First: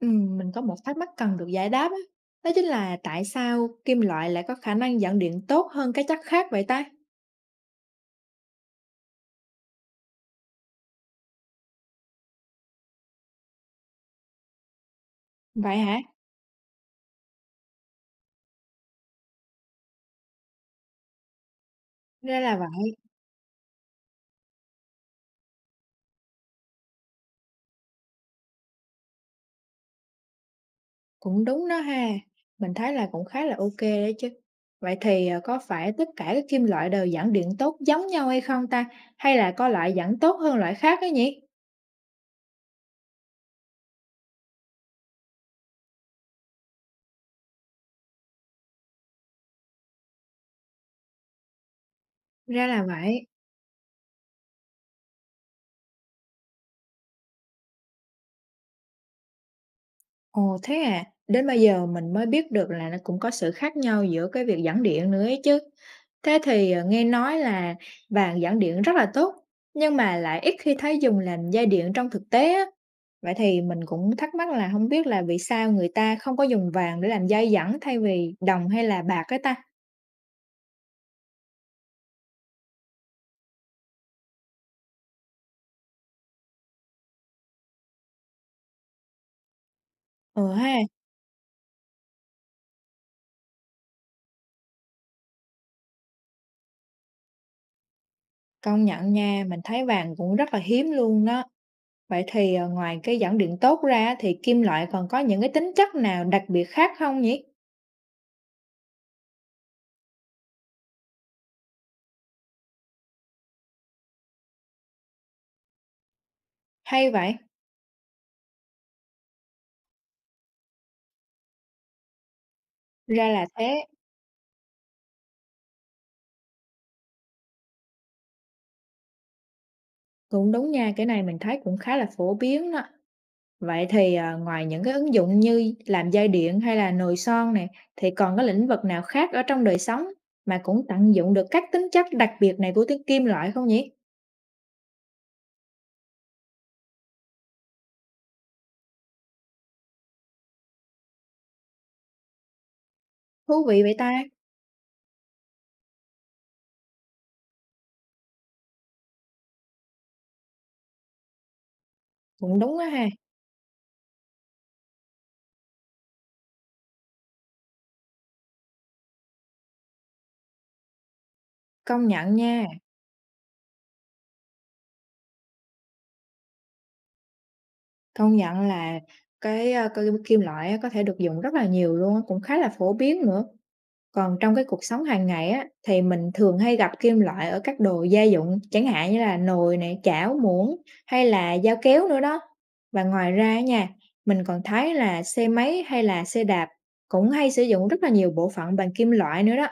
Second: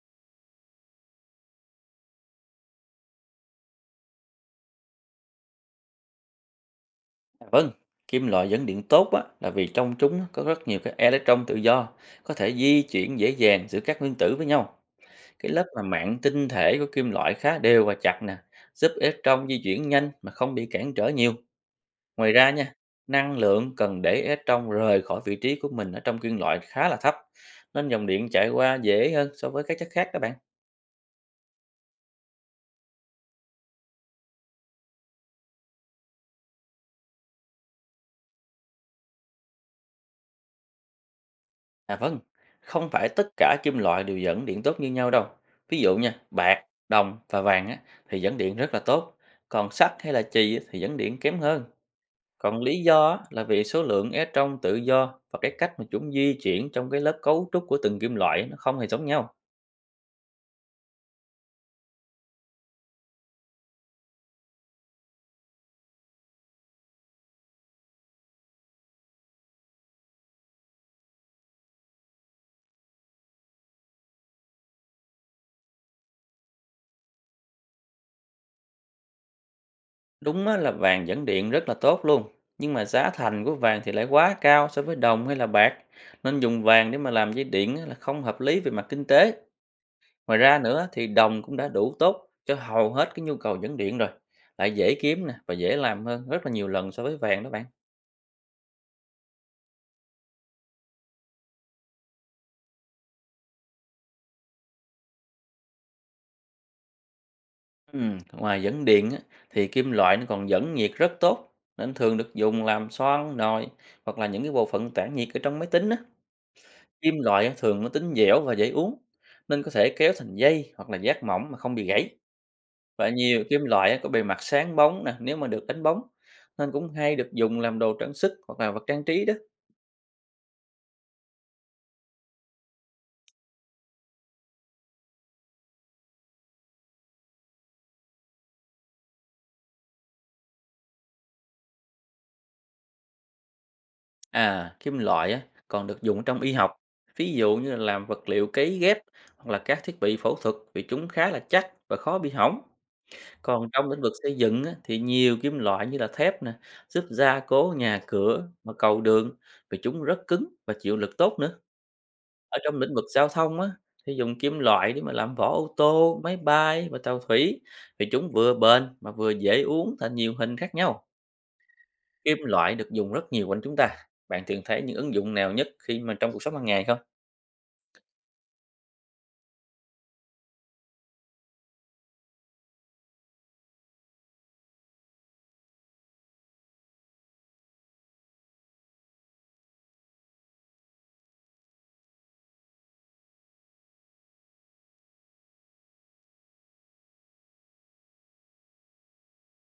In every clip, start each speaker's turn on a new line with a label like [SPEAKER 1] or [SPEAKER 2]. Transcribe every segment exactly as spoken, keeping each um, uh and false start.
[SPEAKER 1] Ừm, mình có một thắc mắc cần được giải đáp á. Đó chính là tại sao kim loại lại có khả năng dẫn điện tốt hơn các chất khác vậy ta?
[SPEAKER 2] À, vâng, kim loại dẫn điện tốt á, là vì trong chúng có rất nhiều các electron tự do, có thể di chuyển dễ dàng giữa các nguyên tử với nhau. Cái lớp
[SPEAKER 1] Vậy
[SPEAKER 2] mà
[SPEAKER 1] hả?
[SPEAKER 2] mạng tinh thể của kim loại khá đều và chặt nè, giúp electron di chuyển nhanh mà không bị cản trở nhiều. Ngoài
[SPEAKER 1] Ra
[SPEAKER 2] ra
[SPEAKER 1] là
[SPEAKER 2] nha,
[SPEAKER 1] vậy,
[SPEAKER 2] năng lượng cần để electron rời khỏi vị trí của mình ở trong kim loại khá là thấp, nên dòng điện chạy qua dễ hơn so với các chất khác các bạn.
[SPEAKER 1] cũng đúng đó ha. Mình thấy là cũng khá là ok đấy chứ. Vậy thì ờ, có phải tất cả các kim loại đều dẫn điện tốt giống nhau hay không ta? Hay là có loại dẫn tốt hơn loại khác ấy nhỉ?
[SPEAKER 2] À vâng, không phải tất cả kim loại đều dẫn điện tốt như nhau đâu. Ví dụ nha, bạc, đồng và vàng á, thì dẫn điện rất là tốt, còn sắt hay là chì á, thì dẫn điện kém hơn. Còn
[SPEAKER 1] Ra
[SPEAKER 2] lý
[SPEAKER 1] là
[SPEAKER 2] do á,
[SPEAKER 1] vậy.
[SPEAKER 2] là vì số lượng electron trong tự do và cái cách mà chúng di chuyển trong cái lớp cấu trúc của từng kim loại á, nó không hề giống nhau.
[SPEAKER 1] Ồ, thế à? Đến bây giờ mình mới biết được là nó cũng có sự khác nhau giữa cái việc giảng điện nữa ấy chứ. Thế thì, ờ, nghe nói là vàng giảng điện rất là tốt, nhưng mà lại ít khi thấy dùng làm dây điện trong thực tế á. Vậy thì mình cũng thắc mắc là không biết là vì sao người ta không có dùng vàng để làm dây dẫn thay vì đồng hay là bạc á ta?
[SPEAKER 2] Đúng á, là vàng dẫn điện rất là tốt luôn, nhưng mà giá thành của vàng thì lại quá cao so với đồng hay là bạc, nên dùng vàng để mà làm dây điện á, là không hợp lý về mặt kinh tế. Ngoài
[SPEAKER 1] Ừ
[SPEAKER 2] ra
[SPEAKER 1] ha,
[SPEAKER 2] nữa thì đồng cũng đã đủ tốt cho hầu hết cái nhu cầu dẫn điện rồi, lại dễ kiếm nè và dễ làm hơn rất là nhiều lần so với vàng đó bạn.
[SPEAKER 1] công nhận nha, mình thấy vàng cũng rất là hiếm luôn đó. Vậy thì, ờ, ngoài cái dẫn điện tốt ra thì kim loại còn có những cái tính chất nào đặc biệt khác không nhỉ?
[SPEAKER 2] Ừm, ngoài dẫn điện á, thì kim loại nó còn dẫn nhiệt rất tốt nên thường được dùng làm xoang nồi hoặc là những cái bộ phận tản nhiệt ở trong máy tính á.
[SPEAKER 1] Hay
[SPEAKER 2] Kim
[SPEAKER 1] vậy?
[SPEAKER 2] loại á, thường nó tính dẻo và dễ uống nên có thể kéo thành dây hoặc là giác mỏng mà không bị gãy. Và
[SPEAKER 1] Ra
[SPEAKER 2] nhiều
[SPEAKER 1] là
[SPEAKER 2] kim
[SPEAKER 1] thế,
[SPEAKER 2] loại á, có bề mặt sáng bóng nè nếu mà được đánh bóng nên cũng hay được dùng làm đồ trang sức hoặc là vật trang trí đó.
[SPEAKER 1] cũng đúng nha, cái này mình thấy cũng khá là phổ biến đó. Vậy thì, à, ngoài những cái ứng dụng như làm dây điện hay là nồi son này thì còn có lĩnh vực nào khác ở trong đời sống mà cũng tận dụng được các tính chất đặc biệt này của tiếng kim loại không nhỉ?
[SPEAKER 2] À, kim loại á, còn được dùng trong y học, ví dụ như là làm vật liệu cấy ghép hoặc là các thiết bị phẫu thuật vì chúng khá là chắc và khó bị hỏng.
[SPEAKER 1] Thú
[SPEAKER 2] Còn
[SPEAKER 1] vị
[SPEAKER 2] trong
[SPEAKER 1] vậy
[SPEAKER 2] lĩnh vực
[SPEAKER 1] ta,
[SPEAKER 2] xây dựng á, thì nhiều kim loại như là thép nè, giúp gia cố nhà cửa và cầu đường vì chúng rất cứng và chịu lực tốt nữa.
[SPEAKER 1] cũng
[SPEAKER 2] Ở
[SPEAKER 1] đúng
[SPEAKER 2] trong
[SPEAKER 1] á
[SPEAKER 2] lĩnh vực
[SPEAKER 1] ha,
[SPEAKER 2] giao thông á, thì dùng kim loại để mà làm vỏ ô tô, máy bay và tàu thủy vì chúng vừa bền mà vừa dễ uốn thành nhiều hình khác nhau.
[SPEAKER 1] công nhận
[SPEAKER 2] Kim
[SPEAKER 1] nha,
[SPEAKER 2] loại được dùng rất nhiều quanh chúng ta. Bạn thường thấy những ứng dụng nào nhất khi mà trong cuộc sống hàng ngày không?
[SPEAKER 1] công nhận là cái, a, c kim loại á có thể được dùng rất là nhiều luôn á, cũng khá là phổ biến nữa. Còn trong cái cuộc sống hàng ngày á, thì mình thường hay gặp kim loại ở các đồ gia dụng, chẳng hạn như là nồi này, chảo, muỗng hay là dao kéo nữa đó. Và ngoài ra á nha, mình còn thấy là xe máy hay là xe đạp cũng hay sử dụng rất là nhiều bộ phận bằng kim loại nữa đó.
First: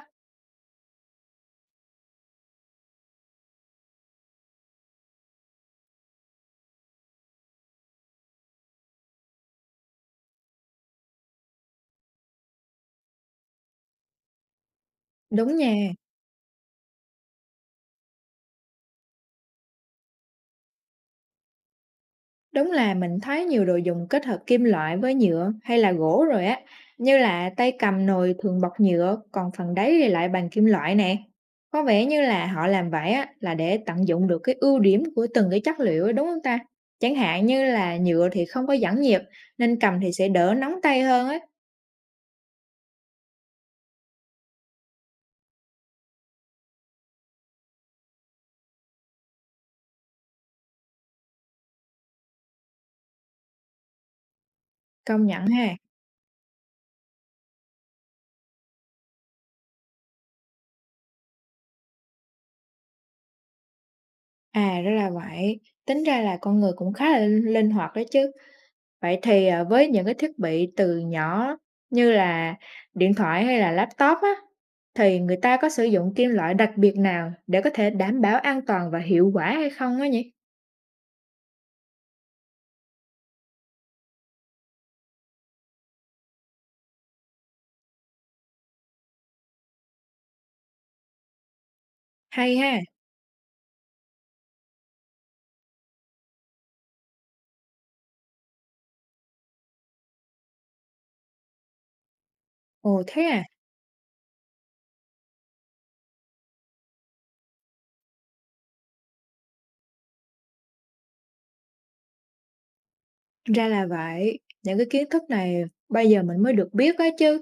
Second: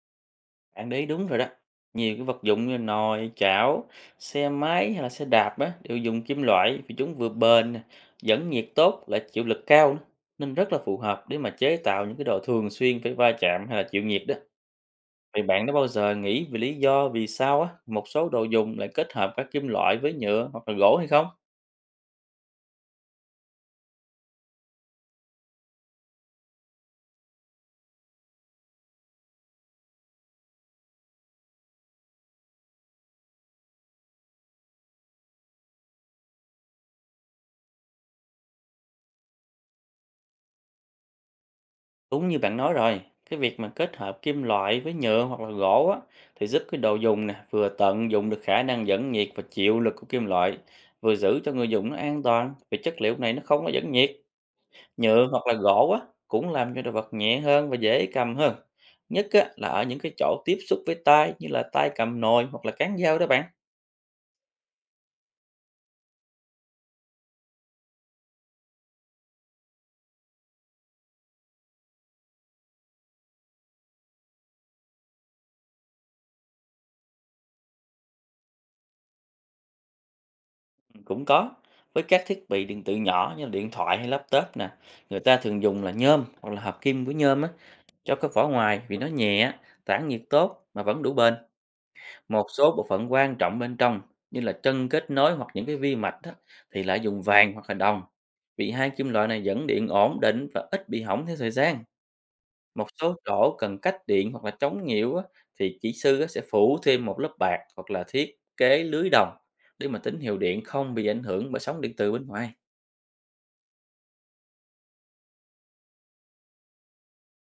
[SPEAKER 2] Bạn để ý đúng rồi đó. Nhiều cái vật dụng như nồi, chảo, xe máy hay là xe đạp á, đều dùng kim loại vì chúng vừa bền, nè, dẫn nhiệt tốt lại chịu lực cao nữa. Nên rất là phù hợp để mà chế tạo những cái đồ thường xuyên phải va chạm hay là chịu nhiệt đó. Vậy
[SPEAKER 1] Đúng
[SPEAKER 2] bạn đã
[SPEAKER 1] nha.
[SPEAKER 2] bao giờ nghĩ về lý do vì sao á, một số đồ dùng lại kết hợp các kim loại với nhựa hoặc là gỗ hay không?
[SPEAKER 1] Đúng là mình thấy nhiều đồ dùng kết hợp kim loại với nhựa hay là gỗ rồi á, như là tay cầm nồi thường bọc nhựa, còn phần đáy thì lại bằng kim loại nè. Có vẻ như là họ làm vậy á, là để tận dụng được cái ưu điểm của từng cái chất liệu á, đúng không ta? Chẳng hạn như là nhựa thì không có dẫn nhiệt, nên cầm thì sẽ đỡ nóng tay hơn á.
[SPEAKER 2] Đúng như bạn nói rồi, cái việc mà kết hợp kim loại với nhựa hoặc là gỗ á, thì giúp cái đồ dùng nè vừa tận dụng được khả năng dẫn nhiệt và chịu lực của kim loại, vừa giữ cho người dùng nó an toàn vì chất liệu này nó không có dẫn nhiệt.
[SPEAKER 1] Công
[SPEAKER 2] Nhựa
[SPEAKER 1] nhận
[SPEAKER 2] hoặc là
[SPEAKER 1] ha.
[SPEAKER 2] gỗ á, cũng làm cho đồ vật nhẹ hơn và dễ cầm hơn. Nhất á, là ở những cái chỗ tiếp xúc với tay như là tay cầm nồi hoặc là cán dao đó bạn.
[SPEAKER 1] À, ra là vậy. Tính ra là con người cũng khá là linh hoạt đó chứ. Vậy thì, à, với những cái thiết bị từ nhỏ như là điện thoại hay là laptop á, thì người ta có sử dụng kim loại đặc biệt nào để có thể đảm bảo an toàn và hiệu quả hay không á nhỉ?
[SPEAKER 2] Cũng có. Với các thiết bị điện tử nhỏ như là điện thoại hay laptop nè, người ta thường dùng là nhôm hoặc là hợp kim của nhôm á, cho cái vỏ ngoài vì nó nhẹ, tản nhiệt tốt mà vẫn đủ bền. Một
[SPEAKER 1] Hay
[SPEAKER 2] số
[SPEAKER 1] ha!
[SPEAKER 2] bộ phận quan trọng bên trong như là chân kết nối hoặc những cái vi mạch á, thì lại dùng vàng hoặc là đồng. Vì hai kim loại này dẫn điện ổn định và ít bị hỏng theo thời gian. Một
[SPEAKER 1] Ồ,
[SPEAKER 2] số
[SPEAKER 1] thế à?
[SPEAKER 2] chỗ cần cách điện hoặc là chống nhiễu á, thì kỹ sư á, sẽ phủ thêm một lớp bạc hoặc là thiết kế lưới đồng để mà tín hiệu điện không bị ảnh hưởng bởi sóng điện từ bên ngoài.
[SPEAKER 1] Ra là vậy, những cái kiến thức này bây giờ mình mới được biết á chứ.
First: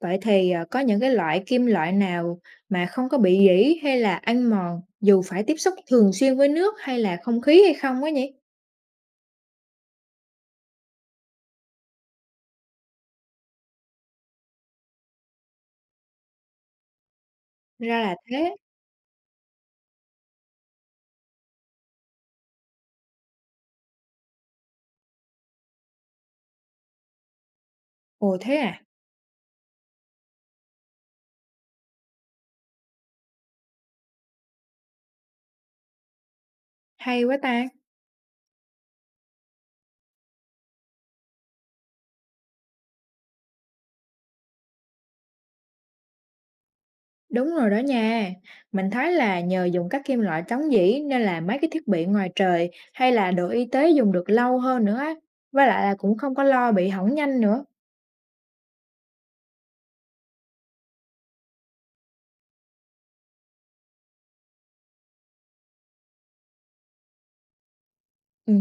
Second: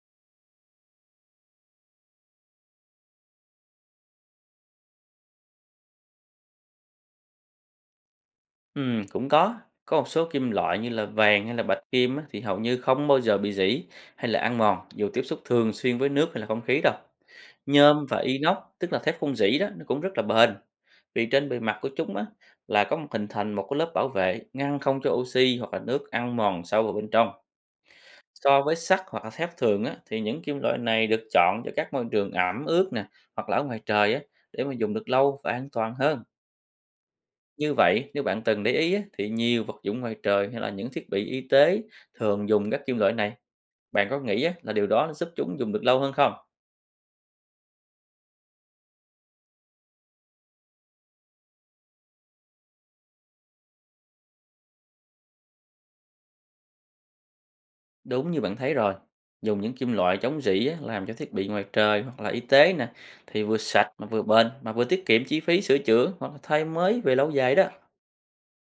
[SPEAKER 1] Vậy thì, à, có những cái loại kim loại nào mà không có bị rỉ hay là ăn mòn dù phải tiếp xúc thường xuyên với nước hay là không khí hay không á nhỉ?
[SPEAKER 2] Ừm, cũng có. Có một số kim loại như là vàng hay là bạch kim á, thì hầu như không bao giờ bị rỉ hay là ăn mòn dù tiếp xúc thường xuyên với nước hay là không khí đâu.
[SPEAKER 1] Ra
[SPEAKER 2] Nhôm
[SPEAKER 1] là
[SPEAKER 2] và
[SPEAKER 1] thế.
[SPEAKER 2] inox, tức là thép không rỉ đó, nó cũng rất là bền. Vì trên bề mặt của chúng á, là có một hình thành một cái lớp bảo vệ ngăn không cho oxy hoặc là nước ăn mòn sâu vào bên trong.
[SPEAKER 1] Ồ, thế
[SPEAKER 2] So với
[SPEAKER 1] à?
[SPEAKER 2] sắt hoặc là thép thường á, thì những kim loại này được chọn cho các môi trường ẩm ướt nè hoặc là ở ngoài trời á, để mà dùng được lâu và an toàn hơn.
[SPEAKER 1] Hay quá ta!
[SPEAKER 2] Như vậy, nếu bạn từng để ý á, thì nhiều vật dụng ngoài trời hay là những thiết bị y tế thường dùng các kim loại này. Bạn có nghĩ á, là điều đó nó giúp chúng dùng được lâu hơn không?
[SPEAKER 1] Đúng rồi đó nha. Mình thấy là nhờ dùng các kim loại chống dỉ nên là mấy cái thiết bị ngoài trời hay là đồ y tế dùng được lâu hơn nữa á. Với lại là cũng không có lo bị hỏng nhanh nữa.
[SPEAKER 2] Đúng như bạn thấy rồi. Dùng những kim loại chống rỉ á, làm cho thiết bị ngoài trời hoặc là y tế nè thì vừa sạch mà vừa bền mà vừa tiết kiệm chi phí sửa chữa hoặc là thay mới về lâu dài đó.
[SPEAKER 1] Ừ,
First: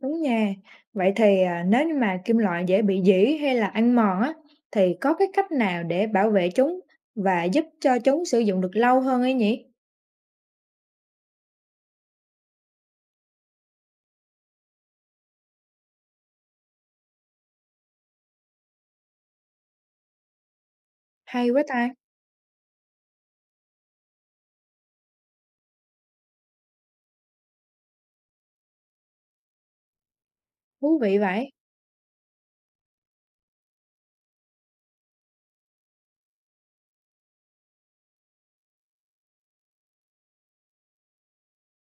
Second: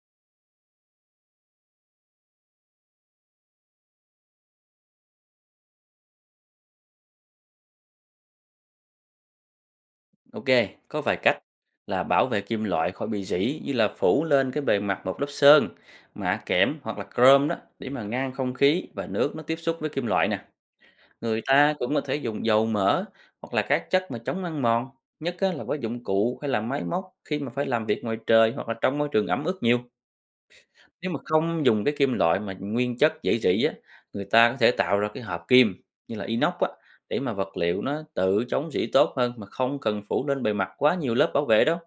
[SPEAKER 1] đúng nha. Vậy thì à, nếu như mà kim loại dễ bị dỉ hay là ăn mòn á, thì có cái cách nào để bảo vệ chúng và giúp cho chúng sử dụng được lâu hơn ấy nhỉ?
[SPEAKER 2] Ok, có vài cách là bảo vệ kim loại khỏi bị rỉ như là phủ lên cái bề mặt một lớp sơn, mạ kẽm hoặc là chrome đó để mà ngăn không khí và nước nó tiếp xúc với kim loại nè. Người
[SPEAKER 1] Hay quá
[SPEAKER 2] ta
[SPEAKER 1] ta,
[SPEAKER 2] cũng có thể dùng dầu mỡ hoặc là các chất mà chống ăn mòn, nhất á là với dụng cụ hay là máy móc khi mà phải làm việc ngoài trời hoặc là trong môi trường ẩm ướt nhiều.
[SPEAKER 1] thú
[SPEAKER 2] Nếu
[SPEAKER 1] vị
[SPEAKER 2] mà
[SPEAKER 1] vậy.
[SPEAKER 2] không dùng cái kim loại mà nguyên chất dễ rỉ á, người ta có thể tạo ra cái hợp kim như là inox á để mà vật liệu nó tự chống rỉ tốt hơn mà không cần phủ lên bề mặt quá nhiều lớp bảo vệ đó.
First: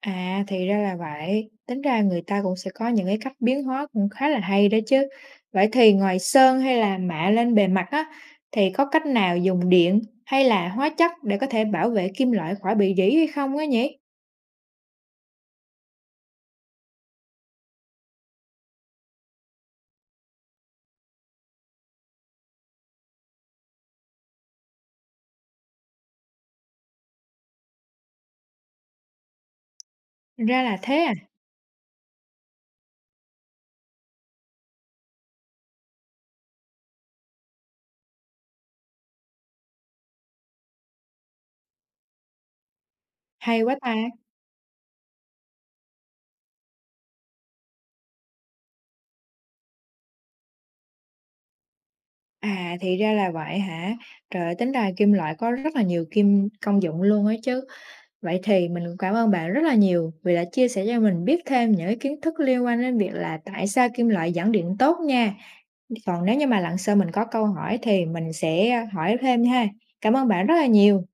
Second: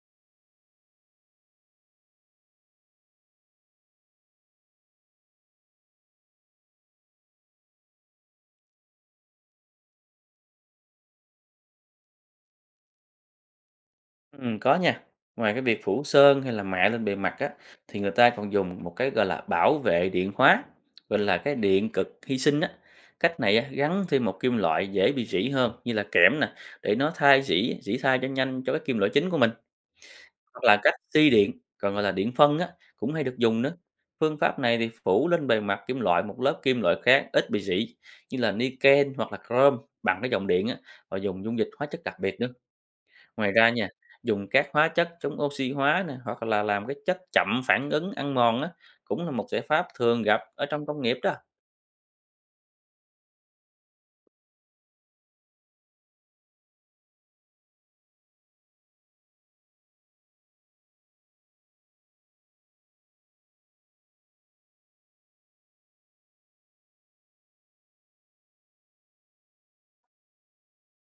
[SPEAKER 1] À, thì ra là vậy, tính ra người ta cũng sẽ có những cái cách biến hóa cũng khá là hay đó chứ. Vậy thì ngoài sơn hay là mạ lên bề mặt á, thì có cách nào dùng điện hay là hóa chất để có thể bảo vệ kim loại khỏi bị rỉ hay không á nhỉ?
[SPEAKER 2] Ừm, có nha. Ngoài cái việc phủ sơn hay là mạ lên bề mặt á, thì người ta còn dùng một cái gọi là bảo vệ điện hóa, gọi là cái điện cực hy sinh á. Cách này á, gắn thêm một kim loại dễ bị rỉ hơn như là kẽm nè, để nó thay rỉ, rỉ thay cho nhanh cho cái kim loại chính của mình.
[SPEAKER 1] Ra
[SPEAKER 2] Hoặc
[SPEAKER 1] là
[SPEAKER 2] là
[SPEAKER 1] thế
[SPEAKER 2] cách
[SPEAKER 1] à,
[SPEAKER 2] xi điện, còn gọi là điện phân á, cũng hay được dùng nữa. Phương pháp này thì phủ lên bề mặt kim loại một lớp kim loại khác ít bị rỉ như là niken hoặc là chrome bằng cái dòng điện á, và dùng dung dịch hóa chất đặc biệt nữa. Ngoài
[SPEAKER 1] hay
[SPEAKER 2] ra
[SPEAKER 1] quá
[SPEAKER 2] nha,
[SPEAKER 1] ta.
[SPEAKER 2] dùng các hóa chất chống oxy hóa nè, hoặc là làm cái chất chậm phản ứng ăn mòn á, cũng là một giải pháp thường gặp ở trong công nghiệp đó.
[SPEAKER 1] À, thì ra là vậy hả? Trời ơi, tính ra kim loại có rất là nhiều kim công dụng luôn ấy chứ. Vậy thì mình cũng cảm ơn bạn rất là nhiều vì đã chia sẻ cho mình biết thêm những cái kiến thức liên quan đến việc là tại sao kim loại dẫn điện tốt nha. Còn nếu như mà lần sau mình có câu hỏi thì mình sẽ hỏi thêm ha. Cảm ơn bạn rất là nhiều.